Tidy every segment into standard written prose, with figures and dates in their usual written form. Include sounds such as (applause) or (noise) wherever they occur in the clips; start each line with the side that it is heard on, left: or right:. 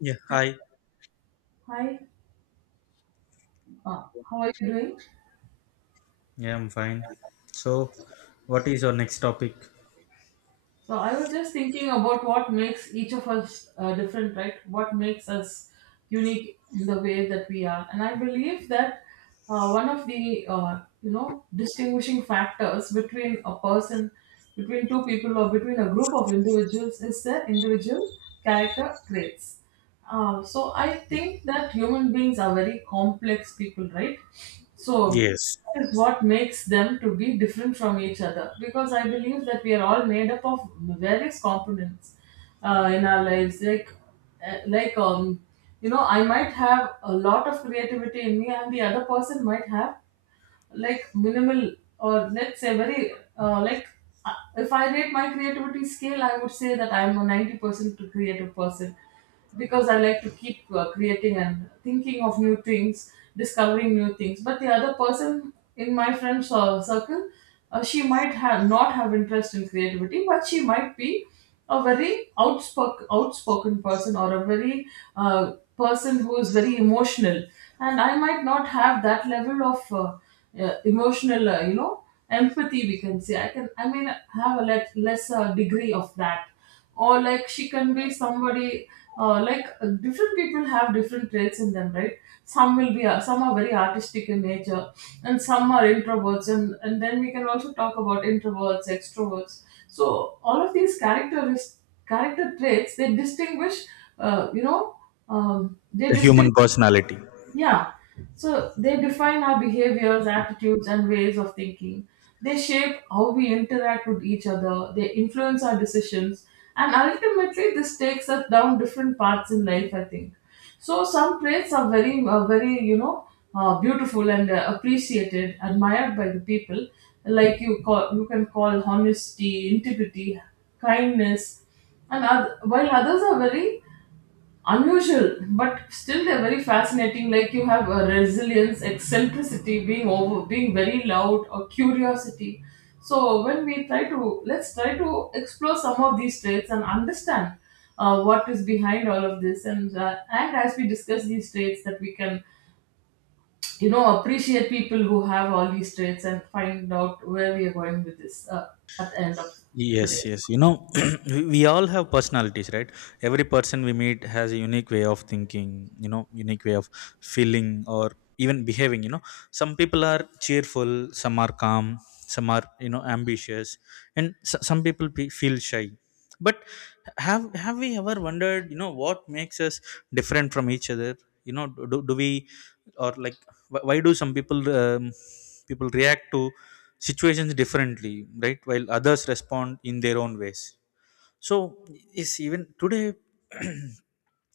left: Yeah, hi.
right: Hi, uh, how are you doing?
left: Yeah, I'm fine. So, what is your next topic?
right: So I was just thinking about what makes each of us different, right? What makes us unique in the way that we are, and I believe that one of the distinguishing factors between a person, between two people, or between a group of individuals is their individual character traits. So I think that human beings are very complex people, right? So
left: Yes,
right: that is what makes them to be different from each other because I believe that we are all made up of various components in our lives. Like, I might have a lot of creativity in me, and the other person might have like minimal, or let's say very, uh, if I rate my creativity scale, I would say that I'm a 90% creative person because I like to keep creating and thinking of new things, discovering new things. But the other person in my friend's circle, she might have not have interest in creativity, but she might be a very outspoken person, or a very person who is very emotional, and I might not have that level of emotional empathy. We can say I may have a lesser degree of that, or like she can be somebody. Different people have different traits in them, right? Some will be some are very artistic in nature, and some are introverts, and then we can also talk about introverts, extroverts. So all of these character traits, they distinguish uh, you know um, they
left: the human
right: distinguish
left: personality.
right: yeah. So they define our behaviors, attitudes, and ways of thinking. They shape how we interact with each other. They influence our decisions. And ultimately, this takes us down different paths in life, I think. So some traits are very beautiful and appreciated, admired by the people. Like you can call honesty, integrity, kindness, and while others are very unusual, but still they're very fascinating. Like you have a resilience, eccentricity, being over, being very loud, or curiosity. So when we try to let's try to explore some of these traits and understand what is behind all of this. And as we discuss these traits, that we can, you know, appreciate people who have all these traits and find out where we are going with this, at the end of today.
left: Yes, yes. You know, (clears throat) we all have personalities, right? Every person we meet has a unique way of thinking, you know, unique way of feeling or even behaving, you know. Some people are cheerful, some are calm, some are, you know, ambitious, and some people feel shy. But have we ever wondered, you know, what makes us different from each other? You know, do we, or like, why do some people react to situations differently, right, while others respond in their own ways. So is, even today, (clears throat)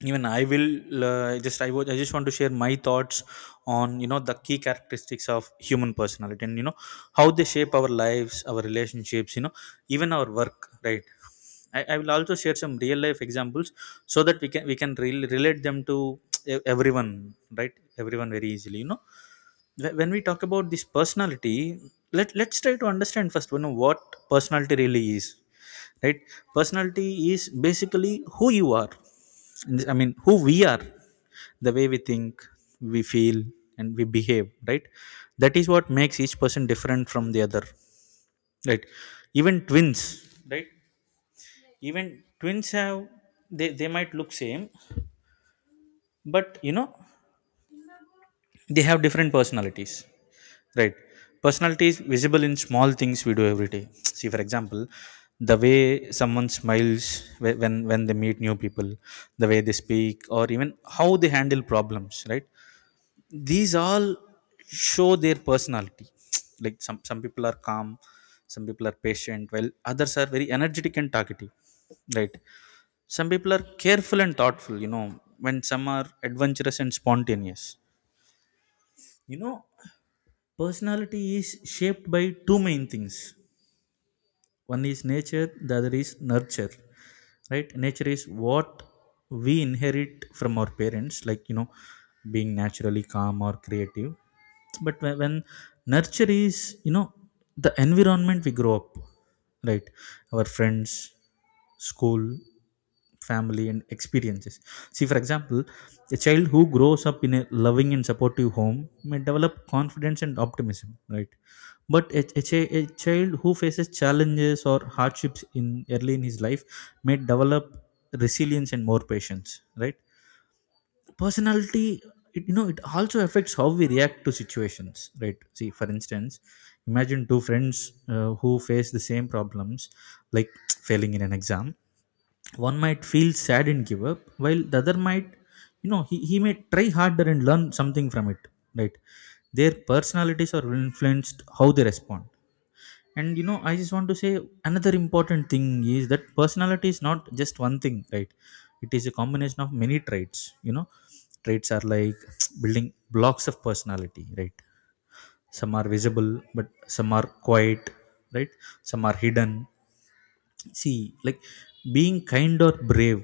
left: even I will just I was I just want to share my thoughts on, you know, the key characteristics of human personality, and, you know, how they shape our lives, our relationships, you know, even our work, right? I will also share some real life examples so that we can really relate them to everyone, right? Everyone, very easily, you know. When we talk about this personality, let's try to understand first, you know, what personality really is, right. Personality is basically who you are. I mean, who we are, the way we think, we feel, and we behave, right? That is what makes each person different from the other, right? Even twins, right. Even twins have, they might look same, but, you know, they have different personalities. Right. Personality is visible in small things we do every day. (tsk) See, for example, the way someone smiles when they meet new people, the way they speak, or even how they handle problems. Right. These all show their personality. (tsk) Like, some people are calm, some people are patient, while others are very energetic and talkative. Right. Some people are careful and thoughtful, you know, when some are adventurous and spontaneous. You know, personality is shaped by two main things. One is nature, the other is nurture. Right? Nature is what we inherit from our parents, like, you know, being naturally calm or creative. But when nurture is, you know, the environment we grow up, right? Our friends, school, family, and experiences. See, for example, a child who grows up in a loving and supportive home may develop confidence and optimism, right, but a child who faces challenges or hardships in early in his life may develop resilience and more patience, right. Personality, it, you know, it also affects how we react to situations, right? See, for instance, imagine two friends who face the same problems, like, (tsk) failing in an exam. One might feel sad and give up, while the other might, you know, he may try harder and learn something from it, right? Their personalities are influenced how they respond. And, you know, I just want to say another important thing is that personality is not just one thing, right? It is a combination of many traits, you know. Traits are like (tsk) building blocks of personality, right? Some are visible, but some are quiet, right. Some are hidden. See, like, being kind or brave,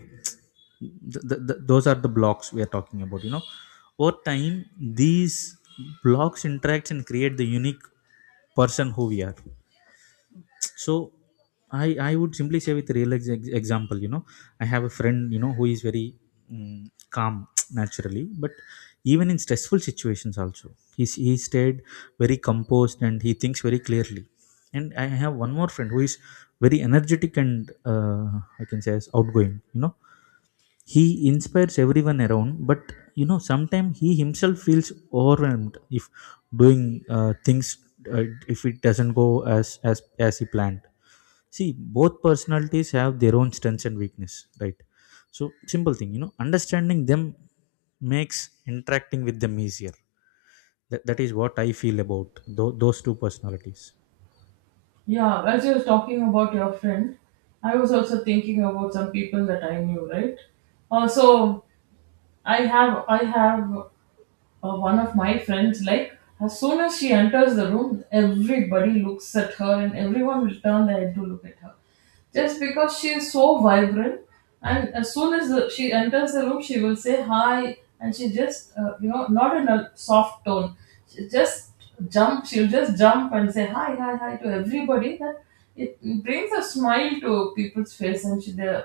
left: th th th those are the blocks we are talking about, you know. Over time, these blocks interact and create the unique person who we are. So I would simply say, with real example, you know, I have a friend, you know, who is very calm, (tsk) naturally, but even in stressful situations also, he he stayed very composed and he thinks very clearly. And I have one more friend who is very energetic and, I can say, as outgoing, you know. He inspires everyone around, but, you know, sometimes he himself feels overwhelmed if doing things, uh, if it doesn't go as as as he planned. See, both personalities have their own strengths and weakness, right? So, simple thing, you know, understanding them makes interacting with them easier. That, that is what I feel about those two personalities.
right: Yeah, as you were talking about your friend, I was also thinking about some people that I knew, right? So I have one of my friends, like, as soon as she enters the room, everybody looks at her and everyone will turn their head to look at her. Just because she is so vibrant, and as soon as she enters the room, she will say hi, and she just, not in a soft tone, she just she'll just jump and say hi, hi, hi to everybody. That it brings a smile to people's face, and she, they're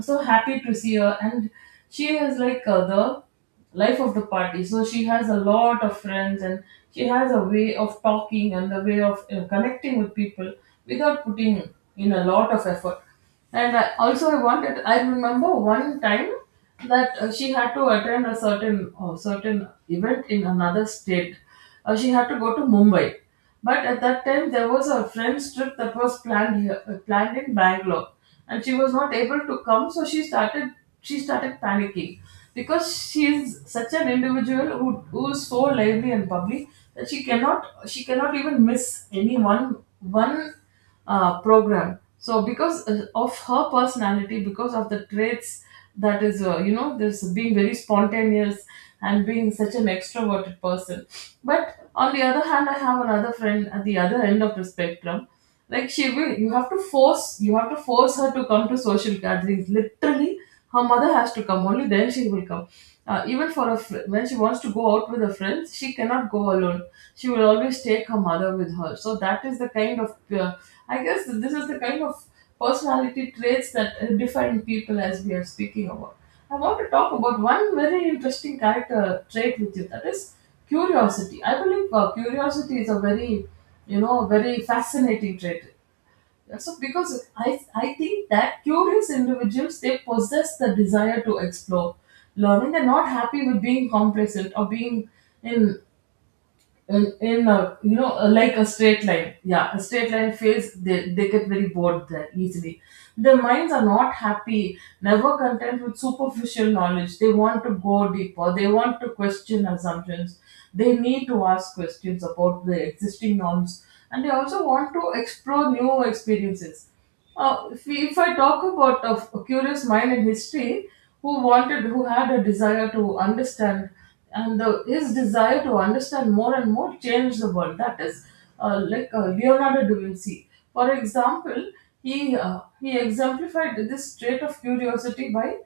right: so happy to see her, and she is like the life of the party. So she has a lot of friends, and she has a way of talking and the way of connecting with people without putting in a lot of effort. And I, also I wanted I remember one time that she had to attend a certain event in another state. She had to go to Mumbai. But at that time, there was a friend's trip that was planned in Bangalore, and she was not able to come. So she started panicking, because she is such an individual who is so lively and bubbly that she cannot even miss any one program. So because of her personality, because of the traits, that is, this being very spontaneous and being such an extroverted person. But on the other hand, I have another friend at the other end of the spectrum. Like she will, you have to force her to come to social gatherings. Literally, her mother has to come. Only then she will come. Even for a when she wants to go out with her friends, she cannot go alone. She would always take her mother with her. So that is the kind of, I guess this is the kind of personality traits that define people, as we are speaking about. I want to talk about one very interesting character trait with you, that is curiosity. I believe curiosity is a very, you know, very fascinating trait. Yeah, so because I think that curious individuals, they possess the desire to explore, learning. They're not happy with being complacent or being in in a, like a straight line, yeah, a straight line fails. They get very bored there easily. Their minds are not happy, never content with superficial knowledge. They want to go deeper, they want to question assumptions, they need to ask questions about the existing norms, and they also want to explore new experiences. If I talk about a, a curious mind in history, who had a desire to understand, and his desire to understand more and more changed the world. That is, Leonardo da Vinci. For example, he exemplified this trait of curiosity by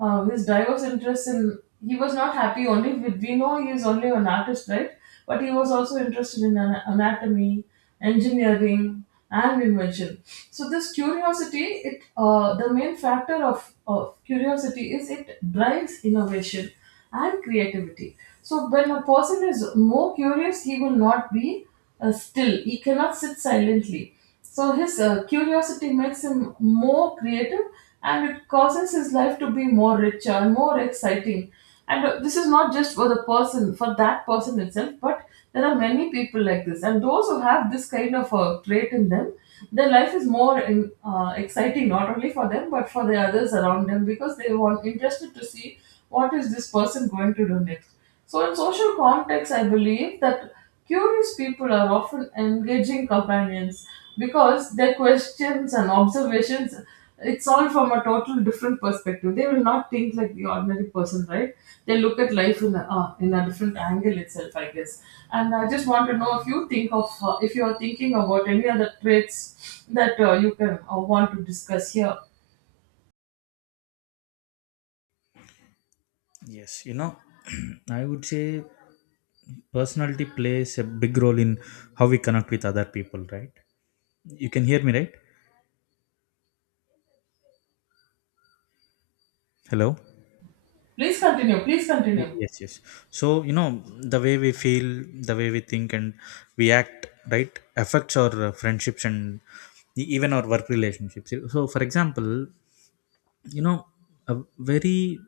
right: his diverse interests in he was not happy, only with, we know, he is only an artist, right? But he was also interested in anatomy, engineering, and invention. So this curiosity, it, the main factor of curiosity is it drives innovation and creativity. So when a person is more curious, he will not be still, he cannot sit silently. So his curiosity makes him more creative, and it causes his life to be more richer and more exciting. And this is not just for the person, for that person itself, but there are many people like this. And those who have this kind of a trait in them, their life is more exciting, not only for them, but for the others around them, because they want interested to see what is this person going to do next. So in social context, I believe that curious people are often engaging companions, because their questions and observations, it's all from a total different perspective. They will not think like the ordinary person, right? They look at life in a, different angle itself, I guess. And I just want to know if you think of if you are thinking about any other traits that you can, want to discuss here.
left: Yes, you know, (clears throat) I would say personality plays a big role in how we connect with other people, right? You can hear me, right? Hello?
right: Please continue. Please
left: Y-
right: continue.
left: yes yes. So, you know, the way we feel, the way we think, and we act, right, affects our friendships and even our work relationships. So, for example, you know, a very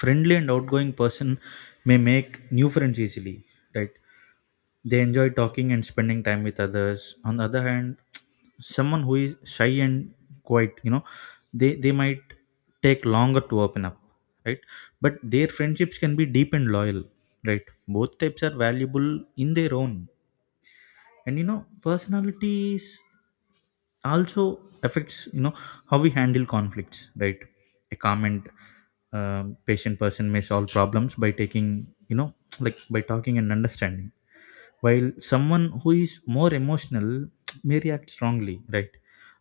left: friendly and outgoing person may make new friends easily, right. They enjoy talking and spending time with others. On the other hand, (tsk) someone who is shy and quiet, you know, they might take longer to open up, right? But their friendships can be deep and loyal, right? Both types are valuable in their own. And, you know, personalities also affects, you know, how we handle conflicts, right? A calm and patient person may solve problems by taking, you know, (tsk) like, by talking and understanding, while someone who is more emotional (tsk) may react strongly, right.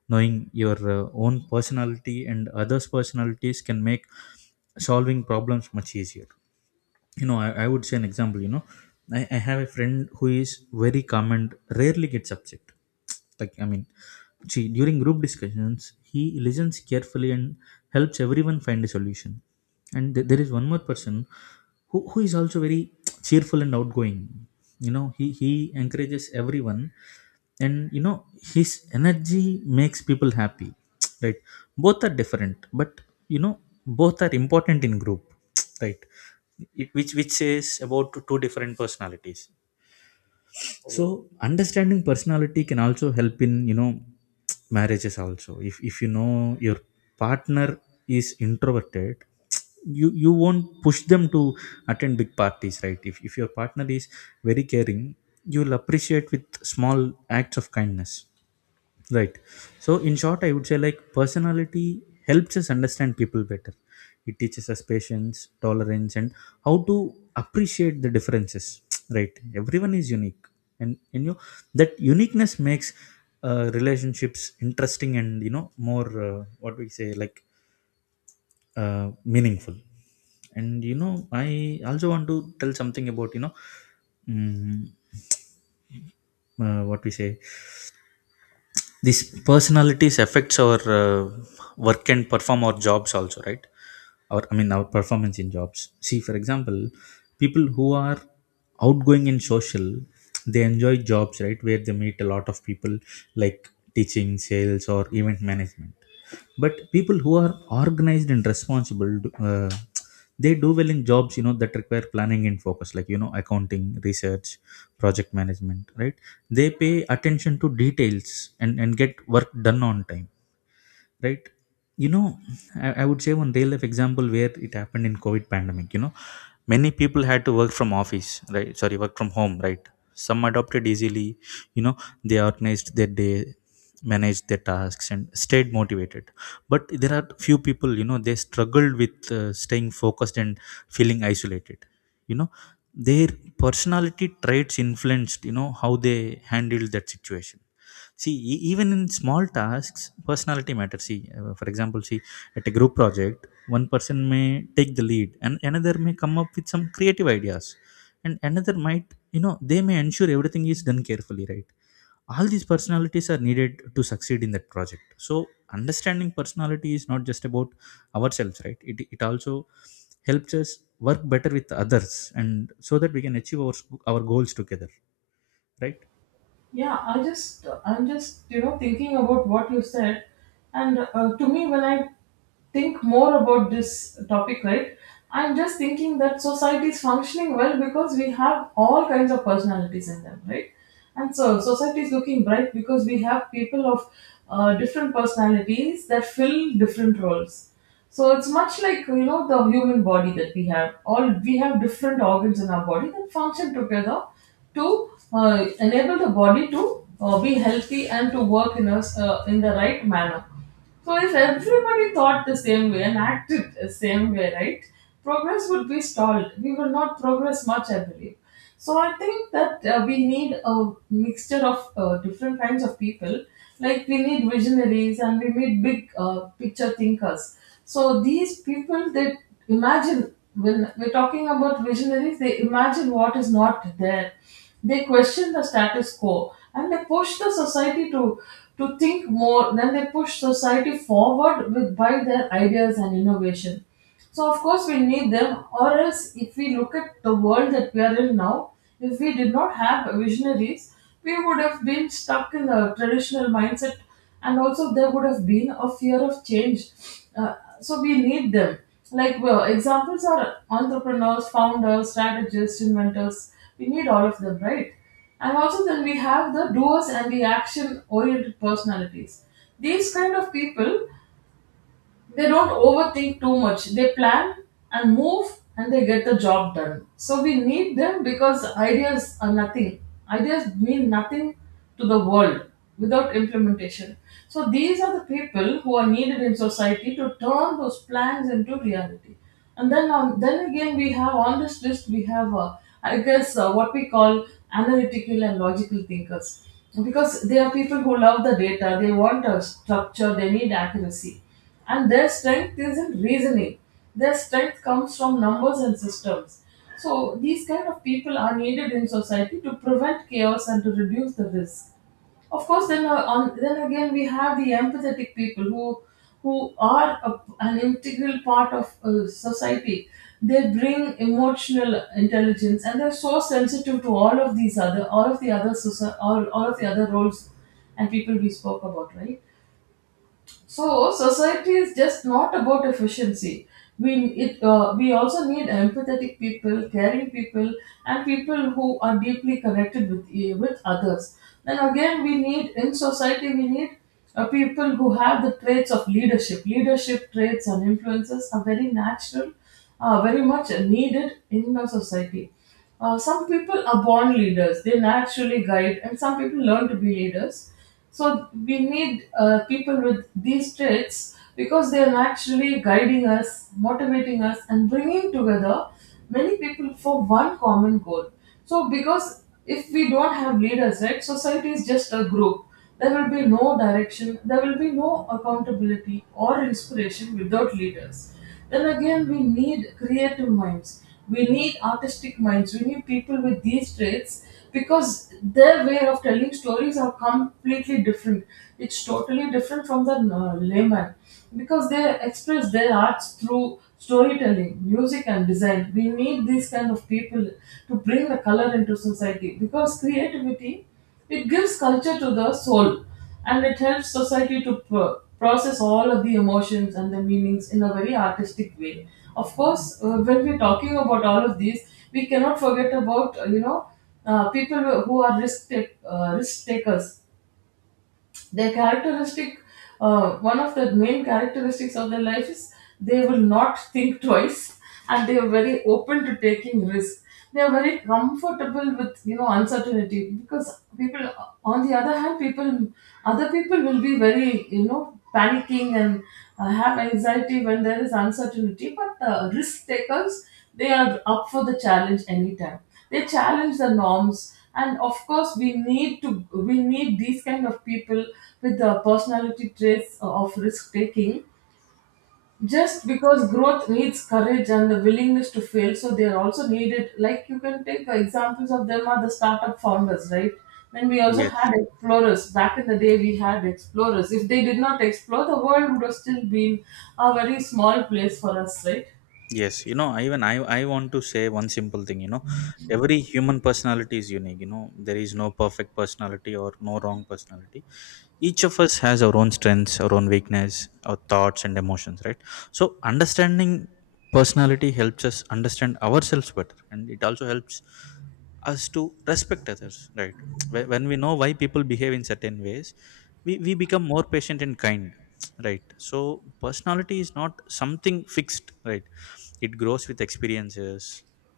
left: Knowing your own personality and others personalities can make solving problems much easier. You know, I would say an example. You know, I have a friend who is very calm and rarely gets upset, like, I mean, see, during group discussions, he listens carefully and helps everyone find a solution. And there is one more person who is also very cheerful and outgoing, you know. He encourages everyone, and, you know, his energy makes people happy. (tsk) Right. Both are different, but, you know, both are important in group. (tsk) Right. It, which says about two different personalities. So, understanding personality can also help in, you know, (tsk) marriages also. If you know your partner is introverted, you won't push them to attend big parties, right? If your partner is very caring, you'll appreciate with small acts of kindness. Right. So, in short, I would say, like, personality helps us understand people better. It teaches us patience, tolerance, and how to appreciate the differences. (tsk) Right. Everyone is unique, and, you know, that uniqueness makes relationships interesting, and, you know, more, what we say, like, meaningful. And, you know, I also want to tell something about, you know, mm, what we say, these personalities affects our work and perform our jobs also, right, or I mean our performance in jobs. See, for example, people who are outgoing and social, they enjoy jobs, right, where they meet a lot of people, like teaching, sales, or event management. But people who are organized and responsible, uh, they do well in jobs, you know, that require planning and focus, like, you know, accounting, research, project management, right. They pay attention to details and get work done on time, right. You know, I would say one real life example, where it happened in COVID pandemic, you know, many people had to work from office, right, sorry, work from home, right. Some adopted easily, you know. They organized their day, managed their tasks, and stayed motivated. But there are few people, you know, they struggled with staying focused and feeling isolated, you know. Their personality traits influenced, you know, how they handled that situation. See, even in small tasks, personality matters. See, for example, see, at a group project, one person may take the lead, and another may come up with some creative ideas. And another might, you know, they may ensure everything is done carefully, right? All these personalities are needed to succeed in that project. So, understanding personality is not just about ourselves, right? It also helps us work better with others, and so that we can achieve our goals together, right?
right: Yeah, I'm just thinking about what you said, and to me, when I think more about this topic, right? I'm just thinking that society is functioning well because we have all kinds of personalities in them, right? And so society is looking bright because we have people of different personalities that fill different roles. So it's much like, the human body that we have. All we have different organs in our body that function together to enable the body to be healthy and to work in us in the right manner. So if everybody thought the same way and acted the same way, right, progress would be stalled. We will not progress much, I believe. So I think that we need a mixture of different kinds of people. Like we need visionaries, and we need big picture thinkers. So these people, they imagine, when we're talking about visionaries, they imagine what is not there. They question the status quo, and they push the society to think more. Then they push society forward with by their ideas and innovation. So of course we need them, or else if we look at the world that we are in now, if we did not have visionaries, we would have been stuck in the traditional mindset and also there would have been a fear of change, uh, so we need them. Like well, examples are entrepreneurs, founders, strategists, inventors. We need all of them, right? And also then we have the doers and the action oriented personalities. These kind of people, they don't overthink too much, they plan and move and they get the job done. So we need them because ideas are nothing, ideas mean nothing to the world without implementation. So these are the people who are needed in society to turn those plans into reality. And then again we have on this list we have I guess what we call analytical and logical thinkers, because they are people who love the data, they want a structure, they need accuracy, and their strength is in reasoning. Their strength comes from numbers and systems. So these kind of people are needed in society to prevent chaos and to reduce the risk. Of course then on then again we have the empathetic people who who are a, an integral part of society. They bring emotional intelligence and they're so sensitive to all of the other all of the other roles and people we spoke about, right? So society is just not about efficiency. We we also need empathetic people, caring people, and people who are deeply connected with with others. Then again, we need people who have the traits of leadership. Leadership traits and influences are very natural, very much needed in our society. Some people are born leaders; they naturally guide, and some people learn to be leaders. So we need people with these traits because they are actually guiding us, motivating us, and bringing together many people for one common goal. So because if we don't have leaders, right, society is just a group. There will be no direction. There will be no accountability or inspiration without leaders. Then again, we need creative minds. We need artistic minds. We need people with these traits because their way of telling stories are completely different. It's totally different from the layman, because they express their arts through storytelling, music, and design. We need these kind of people to bring the color into society, because creativity, it gives culture to the soul and it helps society to process all of the emotions and the meanings in a very artistic way. Of course, when we're talking about all of these, we cannot forget about, people who are risk takers. Their characteristic, one of the main characteristics of their life is they will not think twice and they are very open to taking risk. They are very comfortable with, uncertainty, because people, on the other hand, people, other people will be very, panicking and have anxiety when there is uncertainty. But the risk takers, they are up for the challenge anytime. They challenge the norms and of course we need these kind of people with the personality traits of risk taking, just because growth needs courage and the willingness to fail. So they are also needed. Like, you can take the examples of them are the startup founders, right? Then we also
left: Yes.
right: had explorers back in the day. We had explorers. If they did not explore, the world would have still been a very small place for us, right?
left: Yes, you know, even I want to say one simple thing, you know. Every human personality is unique, you know. There is no perfect personality or no wrong personality. Each of us has our own strengths, our own weakness, our thoughts and emotions, right? So, understanding personality helps us understand ourselves better, and it also helps us to respect others, right. When we know why people behave in certain ways, we become more patient and kind, right. So personality is not something fixed, right. It grows with experiences,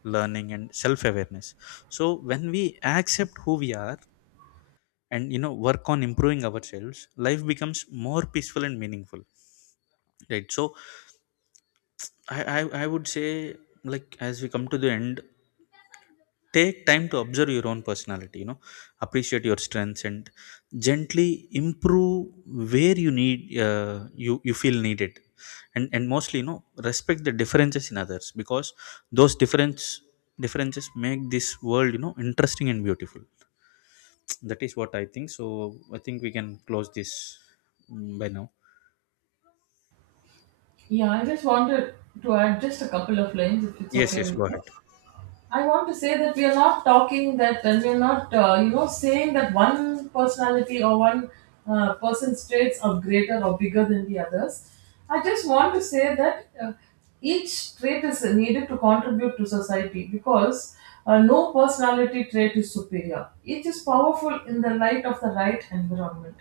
left: learning, and self awareness. So, when we accept who we are, and, you know, work on improving ourselves, life becomes more peaceful and meaningful, right. So I would say, like, as we come to the end, take time to observe your own personality, you know, appreciate your strengths and gently improve where you need, you, you feel needed. And mostly, you know, respect the differences in others, because those differences make this world, you know, interesting and beautiful. That is what I think. So I think we can close this by now.
right: Yeah, I just wanted to add just a couple of lines if it's
left: Yes,
right: okay
left: yes,
right: with
left: go
right: you.
left: ahead.
right: I want to say that we are not talking that, and we are not, saying that one personality or one person's traits are greater or bigger than the others. I just want to say that each trait is needed to contribute to society, because no personality trait is superior. Each is powerful in the light of the right environment.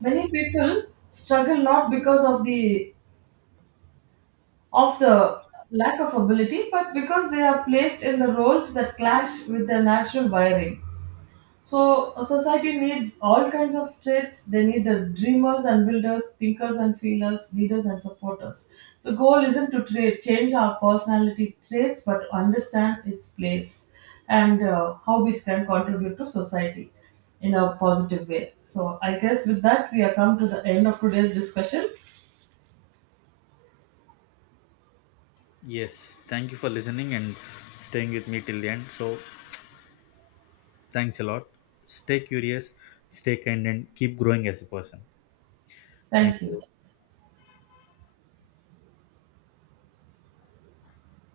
right: Many people struggle not because of the of the lack of ability, but because they are placed in the roles that clash with their natural wiring. So, a society needs all kinds of traits. They need the dreamers and builders, thinkers and feelers, leaders and supporters. The goal isn't to change our personality traits, but to understand its place and how it can contribute to society in a positive way. So, I guess with that, we have come to the end of today's discussion.
left: Yes, thank you for listening and staying with me till the end. So, thanks a lot. Stay curious, stay kind, and keep growing as a person. Thank
right: Thank you.
left: you.